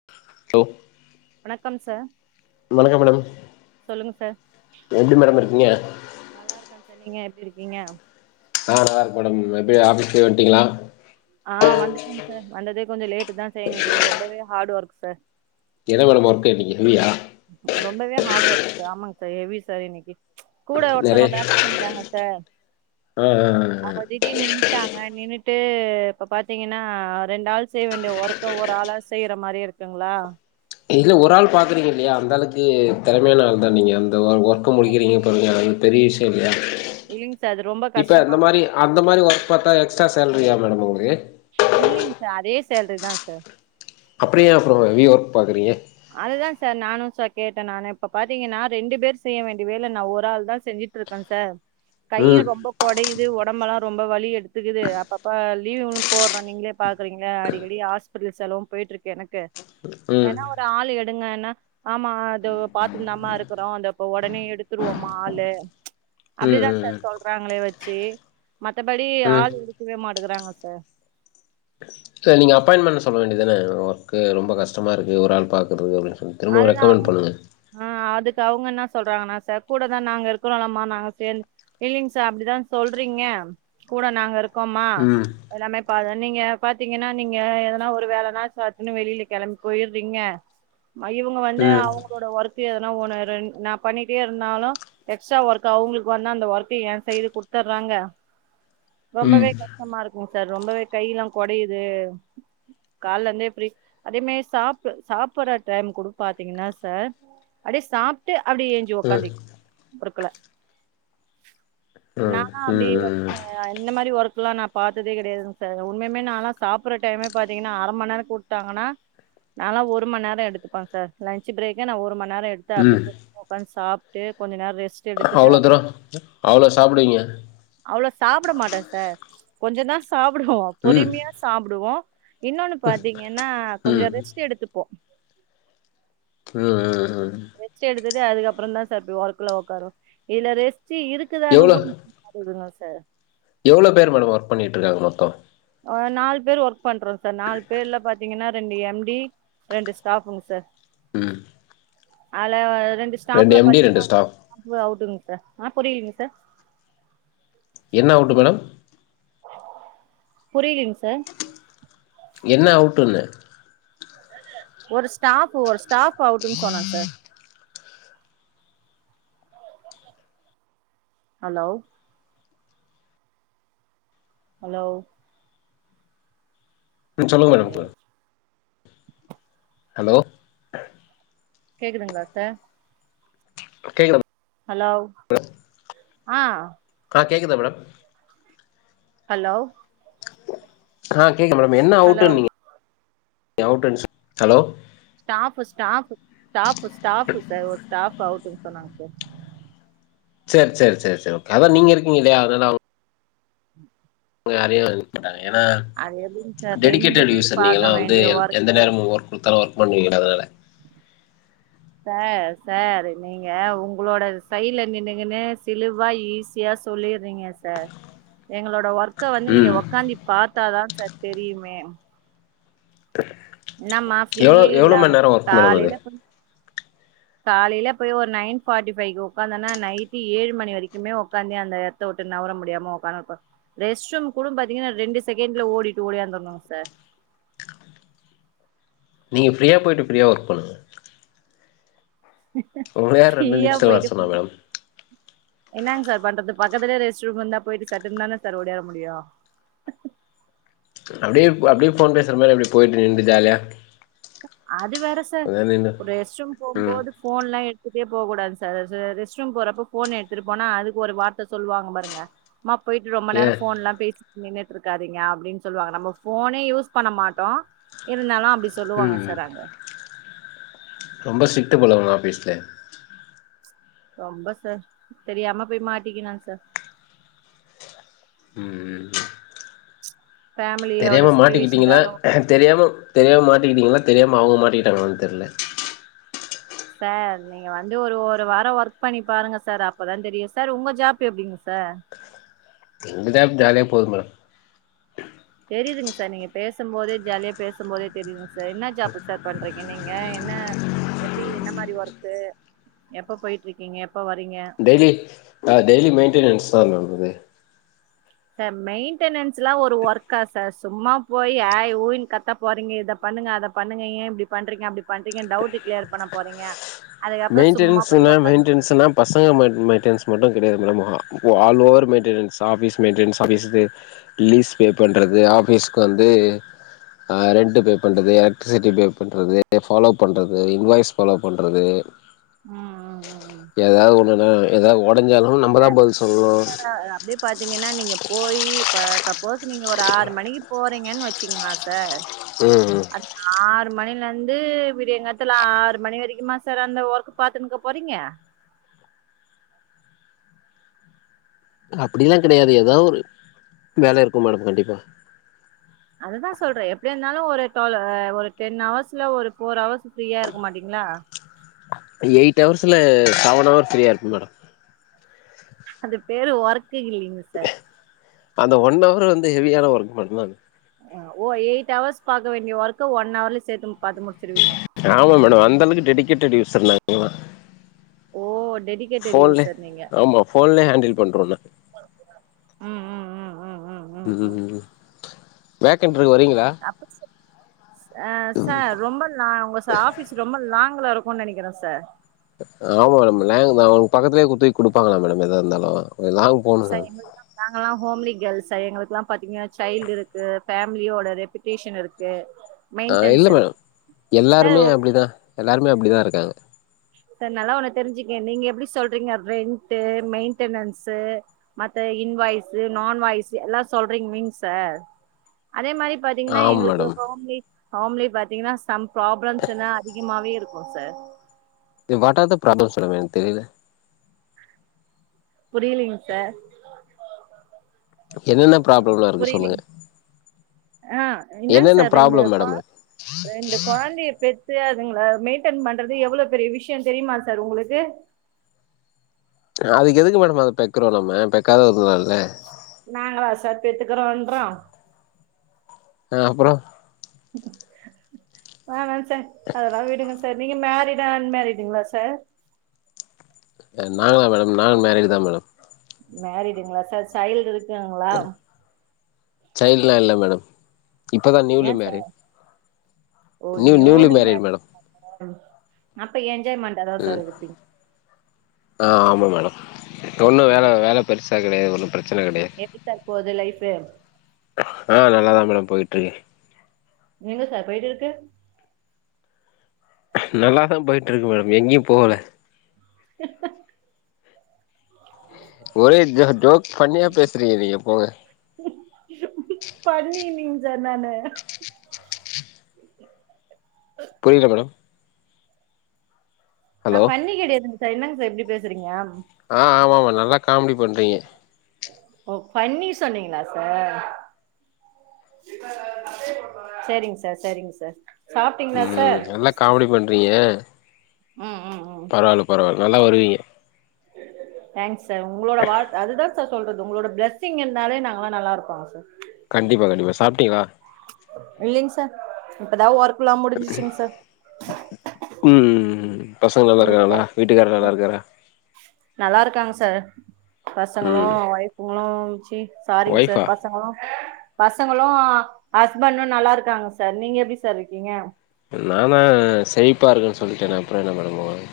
[unintelligible] வணக்கம் சார் வணக்கம் மேடம் சொல்லுங்க சார் எப்டி மேடம் இருக்கீங்க நல்லா இருக்கா சார் நீங்க எப்படி இருக்கீங்க நா நல்லா இருக்கே மேடம் எப்யே ஆபீஸ்கே வந்துடீங்களா ஆ வந்துட்டே சார் வந்ததே கொஞ்சோ லேட்டு தா சார் இன்னைக்கு ரொம்பவே ஹாட் ஒர்க் சார் என்ன மேடம் ஒர்க்கு இன்னிக்கு இல்லியா ரொம்பவே ஹார்ட் ஒர்க் சார் ஆமாங்க சார் ஹெவி சார் இன்னிக்கு கூட ஒருத்தங்க நெறைய வேல செஞ்சாங்க சார் ஆ ஆ ஆ அவங்க திடீர்னு நின்டாங்க நின்னுட்டு இப்போ பாத்தீங்கன்னா ரெண்டு ஆள் செய்ய வேண்டிய ஒர்க் இப்ப ஒரு ஆளா செய்யற மாரி இருக்குங்களா இல்ல ஒரு ஆள் பாக்குறீங்கல்லையா அந்த ஆளுக்கு திறமையான ஆள் தா நீங்க அந்த ஒர்க் க்கு முடிக்கிறீங்க பாருங்க அது பெரிய விஷய இல்லயா இல்லைங்க சார் அது ரொம்ப இப்ப அந்த கஷ்டமா மாரி அந்த மாரி ஒர்க் பாத்தா எக்ஸ்ட்ரா சேலரியா மேடம் உங்களுக்கு இல்லைங்க சார் அதே சேலரிதா சார் அப்பறோ ஏன் ப்ரோ ஹெவி யா ஒர்க் பாக்குறீங்க அதுதா சார் நானு சார் கேட்டே நானு இப்ப பாத்தீங்கன்னா ரெண்டு பேரு செய்ய வேண்டிய வேலை நா ஒரு ஆள் தா செஞ்சுட்டு ருக்கம் சார் ம் கையும் ரொம்ப கொடையுது உடம்பெல்லா ரொம்ப வலி எடுத்துக்குது அப்பப்ப லீவும் போறோ நீங்களே பாக்குறீங்களே அடிக்கடி ஆஸ் இப்படி ஒரு செலவும் போய்ட்டு இருக்கு எனக்கு உம் உம் தா ஆள் எடுங்க ன்னா ஆமா அதோ பாத்துன்தாமா இருக்கிறோ அந்த இப்ப உடனே எடுத்துருவோம்மா ஆளு ம் அப்படிதா ம் சார் சொல்றாங்களே வச்சு மத்தபடி ம் ஆளு எடுக்கவே மட்டிங்கறாங்க சார் செரி நீங்க அப்பாயின்ட் பண்ண சொல்ல வேண்டியதான ஒர்க்கு ரொம்ப கஷ்டமா இருக்கு ஒரு ஆள் பாக்குறதுகு அப்டின்னு சொல்லி திரும்ப அது தாவு ரெக்கமெண்ட் பண்ணுங்க ஆ அதுக்கு அவங்கன்னா சொல்றாங்க நா சார் கூட தா நாங்க இருக்கோலமா நாங்க சேந்து இல்லிங்க சார் அப்டிதா சொல்றீங்க கூட நாங்க இருக்கோமா ம் எல்லாமே பாதா நீங்க பாத்தீங்கன்னா நீங்க எதனா ஒரு வேலை நா சட்டுனு வெளியில கிளம்பி போயிறீங்க பையருங்க வந்து ம் அவங்களோட ஒர்க்கு எதனா ஒண்ணு ரே பண்ணிட்டே இருந்தாலு எக்ஸ்ட்ரா ஒர்க் அவங்களுக்கு வந்தா அந்த ஒர்க்க ஏ சைடு கொடுத்தர்றாங்க ம் ம் ரொம்பவே கஷ்டமா இருக்குங்க சார் ரொம்பவே கையெல்லா கொடையுது கல்லந்தே பிரீ அதே மே சாப்ப சாப்பற டைம் குடு பாத்தீங்கன்னா சார் அப்டியே சாப்டு அப்டி ஏஞ்சி ம் உக்காந்தி பொறுக்கல நானா அப்டி ம் ம் ஒச்சேன் இந்தந்த மாரி ஒர்கக்கலா நா பாத்ததே கிடையாதுங்க சார் உண்மையுமே நாலா சாப்படுற டைமே பாத்தீங்கன்னா அரை மணி நேரம் கொடுத்தாங்கன்னா நாளா ஒரு மணி நெர எடுத் இருப்ப சார் லன்ச் பிரேக்கே நா ஒரு மணி நேரம் எடுத்து அப்டே ம் உக்காந்து சாப்டு கொஞ்ச நேரம் ரெஸ்ட் எடுத்துட்டு அவ்ளோ தூர அவ்ளோ சாப்டுவீங்க அவ்ளோ சாப்ட மாட்டே சார் கொஞ்சதா சாப்டுவோ ம் ம் பொறுமியா சாப்டுவோ இன்னொன்னு பாத்திங்கன்னா கொஞ்சோ ம் ம் ரெஸ்ட் எடுத்துப்போ அ அ அ ரெஸ்ட் எடுத்துட்டு அதுக்க அப்றோ தா சார் ஒர்க்குல ஒக்காருவோ இதுல ரெஸ்ட் இருக்குதானு எவ்ளோ கூட தெரில சார் எவ்ளோ பேர் மேடம் ஒர்க் பண்ணிட்டுருாங்க மொத்தோ ஒரு நாலு பேர் ஒர்க் பண்றோ சார் நாலு பேர்ல பாத்திங்கன்னா ரெண்டு எம் டி ரெண்டு ஸ்டாஃப்புங்க சார் ம் அதேல ரெண்டு ஸ்டாப்ல எம் டி பாத்திங்கன்னா ரெண்டு ஒரு ஸ்டாஃப் ஸ்டாஃப்பு அவுட்டுங்க சார் அ புரிலீங்க சார் என்ன அவுட்டு மேடம் புரிலீங் சார் என்ன அவுட்டுன்னு ஒரு ஸ்டாஃப் ஒரு ஸ்டாஃப் அவுட்டுன்னு சொன்ன சார் ஹலோ ஹலோ சொல்லுங்க மேடம் இப்ப ஹலோ கேக்குதுங்ளா சார் கேக்குது ஹலோ ஆ ஆ கேக்குதா மேடம் ஹலோ ஆ கேக்குது மேடம் என்ன ஹலோ அவுடுன்னீங்க [unintelligible] அவுட்டுனு சொன் hello staff staff staff staff sir ஒரு ஸ்டாஃப் அவுட்டுனு சொன்னாங்க சார் செர் செர் செர் சேரி ஓகே அதா நீங்க இருக்கீங்கல்லையா அதனால யாரையு இது பண்ணாதிங்க ஏன்னா அது எப்டிங்க சார் ரெண்டு டெடிகேட்டட் பேர் யூசர் நீங்க பாக்க எல்லா வந்து வேண்டிய ஒர்க் எந்த நேரமு ஒர்க் குடுத்தாலு ஒர்க் பண்ணுவீங்க தான சார் சார் நீங்க உங்ளோட சைட்ல நின்னுகுன்னு திலுவா ஈஸியா சொல்லிட்றீங்க சார் எங்களோட ஒர்க் க வந்து நீங்க ம் ஒக்காந்தி பாத்தாதா சார் தெரியுமே என்னம்மா எவ்ளோ ஃப்ரீயே எவ்ளோ மண் இல்லாம நேரோ ஒர்க் மேடம் அது காலையில போய் காலையில போய் ஒரு நைன் ஃபாட்டி ஃபைவ்க்கு ஒக்காந்தனா நைட்டு ஏழு மணி வரைக்குமே ஒக்காந்தி அந்த எட்த்த விட்டு நவுர முடியாம ஒக்காந்ருக்கோ ரெஸ்ட் ரூம் கூட பாத்திங்கன்னா ரெண்டு செகண்ட்ல ஓடிட்டு ஓடியாந்ரணுங் சார் நீங்க ஃப்ரியா பொய்ட்டு ஃப்ரியா ஒர்க் பண்ணுங்க உங்கள யார் ரெண்டு ஃப்ரியா நிமிஷத்துல வர பொய்ட்டு சொன்னா ஃப்ரி மேடம் என்னாங் சார் பண்றது பக்கத்துலே ரெஸ்ட் ரூம் இருந்தா பொய்ட்டு சட்டுன்தானே சார் ஒடியாற முடியு அப்டியே அப்டியே ஃபோன் பேசுற மாரி அப்டியே பொய்ட்டு நின்ட்டு ஜாலியா அது வேற சார் கொஞ்ச நேரோ நின்னு ஒரு ரெஸ்ட்ரூம் ம் போம்போது ஃபோன் எல்லா எடுத்துட்டே போக்கூடாது சார் ரெஸ்ட்ரூம் போறப்ப ஃபோன் எடுத்துட்டு போனா அதுக்கு ஒரு வார்த்த சொல்லுவாங்க பாருங்க சம்மா பொய்ட்டு ரொம்ப ஏ நேரோ ஃபோன்லா பேசி நின்னுட்ருக்காதீங்க அப்டின்னு சொல்லுவாங்க நம்ம ஃபோனே யூஸ் பண்ண மாட்டோ இருந்தாலு அப்டி சொல்லுவாங்க ம் சார் அங்க ரொம்ப ஸ்டிட்க்ட்டு போல உங்க ஆஃபீஸ்ஸூ ரொம்ப சார் தெரியாம போய் மாட்டிகினா சார் ம் ம் ஃபேமிலியோட தெரியாம மாட்டிக்கிட்டிங்களா சுச்சுவேஷனுக்காக தெரியாம தெரியாம மாட்டிக்கிட்டிங்களா தெரியாம அவங்க மாட்டிக்கிட்டாங்களான் தெர்ல சார் நீங்க வந்து ஒரு ஒரு வார ஒர்க் பண்ணி பாருங்க சார் அப்பதா தெரியு சார் உங்க ஜாப் எப்டிங் சார் எங்க ஜாப் ஜாலியா போது மேடம் தெரியுதுங்க சார் நீங்க பேசம் போதே ஜாலியா பேசம் போதே தெரியுதுங் சார் என்ன ஜாப்பு சார் பண்றிங்க நீங்க என்ன எப்டி என்ன மாரி ஒர்க்கு எப்ப போயிட்ருக்கிங்க எப்ப வரிங்க டெய்லி ஆ டெய்லி மெயின்டனன்ஸ்தா மேம் இது சார் மெயின்டெனன்ஸ்லா ஒரு ஒர்க்கா சார் சும்மா போய் ஏய் ஊய்ன் கத்த போறிங்க இத பண்ணுங்க அத பண்ணுங்க ஏ இப்படி பண்றிங்க அப்டி பண்றிங்கன் டவுட் கிளியர் பண்ண போறிங்க மெய்ன்ட்டெனன்ஸுங் மேம் மெய்ன்ட்டெனன்ஸ்னா பசங்க மெய்ன் மெயின்டனன்ஸ் மட்டு கெடையாது மேடம் ஆ ஓ all over maintenance office maintenance ஸ்டடீஸுக்கு லிஸ் பே பண்றது ஆஃபிஸ்க்கு வந்து அ ரெண்ட் பே பண்றது எலக்ட்ரிசிட்டி பே பண்றது ஃபாலோ பண்றது இன்வாய்ஸ் ஃபாலோ பண்றது ம் ம் ம் ம் எதாவொண்ணுனா எதா ஒ டஞ்சாலு நம் ச ப்ரச்னனா அப்டே பாத்திங்கன்னா நீங்க போயி இப்ப சப்போஸ் நீங்க ஒரு ஆறு மணிக்கு போறிங்கனு வெச்சிக்கிங்ளே சார் ம் ம் அந்த ஆறு மணில இருந்து விடியங்காத்தல ஆறு மணி வரைக்குமா சார் அந்த ஒர்க் பாத்துனுருக்க போறிங்க அப்படியெலா கெடையாது எதா ஒரு வேலை இருக்கு மேடம் கண்டிப்பா அததா சொல்ற எப்டியா இருந்தாலு ஒரு டுவல் ஒரு டென் ஹவர்ஸ்ல ஒரு ஃபோர் ஹவர்ஸ் ஃப்ரீயா இருக்க மாட்டிங்ளா எயிட் ஹவர்ஸ்ல செவன் ஹவர்ஸ் ஃப்ரீயா இருப்ப மேடம் அது பேரு ஒர்க்கு இல்லையேங் சார் அந்த ஒன் ஹவர் வந்து ஹெவியான ஒர்க் பண்ணா ஓ எயிட் ஹவர்ஸ் பாக்க வேண்டிய ஒர்க்க ஒன் ஹவர்ல சேத்து பாத்து முடிச்சுருவிங்க ஆமா மேடம் அந்த அளவுக்கு டெடிகேட்டட் யூசர் நாங்கல்லா ஓ டெடி ஃபோன்லே ஆமா ஃபோன்லே ஹேண்டில் பண்றோ உன்ன ம் ம் ம் ம் ம் ம் ம் வேகண்ட் இருக்கு வரிங்களா [inaudible] ஆ சார் ரொம்ப லா உங்க ச ஆஃபீஸ் ரொம்ப லாங்க்ல இருக்குன் நெனைக்கிற சார் ஆமா மேடம் லேங்தா உங்க பக்கத்திலயே குத்தகக்கி குடுப்பாங்களா மேடம் எதா இருந்தாலு கொஞ்ச லாங் போணு சார் மேடம் எங்களுதெல்லா நாங்களா ஹோம்லி கேர்ள் சார் எங்களுக்குல்லா பாத்திங்கனா சைல்டு இருக்கு ஃபேமிலியோட ரெபிட்டேஷன் இருக்கு ஆ இல்ல மெயின்டன்ஸ் இருக்கு மேடம் சார் எல்லாருமே அப்படிதா எல்லாருமே அப்படிதா இருக்காங்க சார் நல்லா ஒன்னு தெரிஞ்சுக்குங்க நீங்க எப்படி சொல்றிங்க ரென்ட்டு மெயின்டெனன்ஸு மத்த இன் வாய்ஸு நான் வாய்ஸு எல்லா சொல்றிங்கில்லிங் சார் அதே மாரி பாத்திங்னா ஆமா எங்களுக்கு மேடம் ஹோம்லி ஹோம்லே பாத்திங்னா சம் ப்ராப்ளம்ஸ் எல்லா அதிகமாவே இருக் கு sir what are the problem சொல்லுங்க எனக்கு தெரில புரியலிங் சார் என்னென்ன ப்ராப்ளம்லா இருக்கு சொல்லுங்க புரியலிங் ஆ என்னங்க என்னென்ன சார் ரெண்டு ப்ராப்ளம் கொ மேடம் இருக்கு ரெண்டு கொழந்தைய பெத்து அதுங்கள மெயின்டெய்ன் பண்றது எவ்ளோ பெரிய விஷ்யோ தெரியுமா சார் உங்களுக்கு அதுக்கு எதுக்கு மேட அத பெக்குறோ நம்ம பெக்காத இருக்கலால்ல நாங்களா சார் பெத்துக்கறோன்றோ ஆ அப்பற வேனா சார் அதெல்லா விடுங்க சார் நீங்க மேரிடா அன்மேரிடுங்களா சார் நாங்களா மேடம் நானும் மேரிட் தா மேடம் மேரிடுங்களா சார் சைல்டு இருக்காங்களா சைல்டுலா இல்ல மேடம் இப்பதா ஏ நியூலி சார் மேரிட் ஓ நியூலி மேரிட் அப்ப என்ஜாய்மன் ம் ஆ ஆமா மேடம் ஒன்னு வேல ம் வேல பெருசா கெடையாது ஒன்னு பிரச்சன கெடையா எப்டி சார் போது லைஃபு ஆ நல்லாதா மேடம் போயிட்டு இருக்கு எங்க சார் போயிட்டு இருக்கு நல்லா தா போய்ட்ருக்கு மேட எங்கேயு போகல ஒரே ஜோக் ஃபன்னியா பேசுறீங்க நீங்க போங்க பன்னி நீங் சார் நானு புரியல மேடம் நா ஹலோ பன்னி கெடையாதுங் சார் என்னங்க சார் இப்டி பேசுறீங்க ஆ ஆமா ஆமா நல்லா காமெடி பண்றீங்க ஓ ஃபன்னி சொன்னீங்களா sir sharing sir sharing sir சாப்ட்டீங்களா ம் சார் நல்லா காமெடி பண்றீங்க ம் ம் பரவாயில்ல பரவால்ல நல்லா வருவீங்க தேங்க்ஸ் சார் உங்களோட வாழ்த் அதுதா சார் சொல்றது உங்களோட பிளஸ்ஸிங் இருந்தாலே நாங்கல்லா நல்லாருப்போ சார் கண்டிப்பா கண்டிப்பா சாப்டிங்களா இல்லீங் சார் இப்பதா ஒர்க்கல்லா முடிஞ்சிச்சுங் சார் உம் ம் ம் பசங்க நல்லா இனிமேதா இருக்காங்கலா வீட்டுக்காரு நல்லா இருக்காரா நல்லா இருக்காங்க சார் பசங்களு ம் வொய்ப்புங்களு சீ சாரிங் ஒய்ஃபா சார் பச பசங்களு ஹஸ்பண்டு நல்லா இருக்காங்க சார் நீங்க எப்டி சார் இருக்கீங்க நானா செழிப்பாருக்கென்னு சொல்லிட்டேனே அப்புற என்ன மேடம் உங்களுக்கு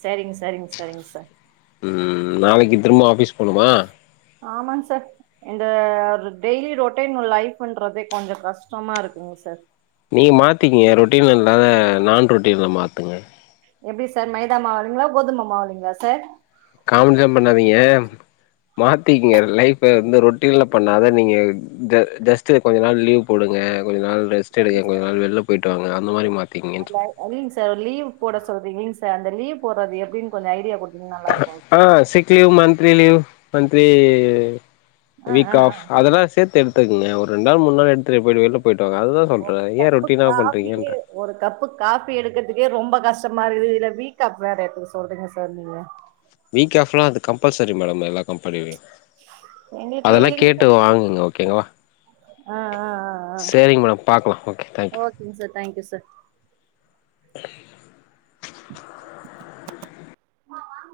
சரிங் சரிங் சரிங் சார் ம் நாளைக்கு திரும்ப ஆஃபீஸ் போகனுமா ஆமாங் சார் இந்த ஒரு டெய்லி ரொட்டைன் லைஃப்புன்றதே கொஞ்ச கஷ்டமா இருக்குங்க சார் நீங்க மாத்திக்கிங்க ரொட்டின் இல்லாத நான் ரொட்டினா மாத்துங்க எப்டி சார் மைதா மாவலிங்களா கோதுமை மாவல்லிங்களா சார் காமெடி எல்லா பண்ணாதீங்க மாத்திங்க லைஃப் வந்து ரொட்டீன்ல பண்ணாத நீங்க இந்த டஸ்ட் கொஞ்ச நாள் லீவ் போடுங்க கொஞ்ச நாள் ரெஸ்ட் செரி எப்டி எங்க சார் நாள் வெள்ள போயிட்டு வாங்க அந்த மாரி மாத்திங்கன்ற அந்த இல்லைங் சார் லிவு போட சொல்றீங்க சார் அந்த லீவ் போறது எப்டின் கொஞ்ச ஐடியா கொடு ஆ சிக்லீவ் மன்த்லி லீவ் மன்த்லி ஆ வீக் ஆ ஆ ஆஃப் அதெல்லா சேத்து எடுத்துக்கங்க ஒரு ரெண் நாள் மூன் நாள் எடுத்துட் போய்டு வெள்ள போயிட்டுவாங்க அதுதா சொல்ற ஒரு ஏ கப்பு ரொட்டீனா காஃபியே பண்றீங்கன்ற ஒரு கப்பு காஃபி எடுக்கிறதுக்கே ரொம்ப கஷ்டமா இருக்குது இதுல வீக் ஆப் வேற எதுக்க சொல்றீங்க சார் நீங்க வீக் ஆஃப்லா அது கம்பல்சரி மேடம் எல்லா கம்பெனியிலு எங்களுக்கு அதெல்லா இல்லைங்க கேட்டு சார் வாங்குங்க ஓகேங்களா ஆ ஆ ஆ ஆ சேரிங் மேடம் பாக்கலா ஓகே தேங்க் ஓகேங்க சார் தேங்க் யூ சார் ம் என்னவா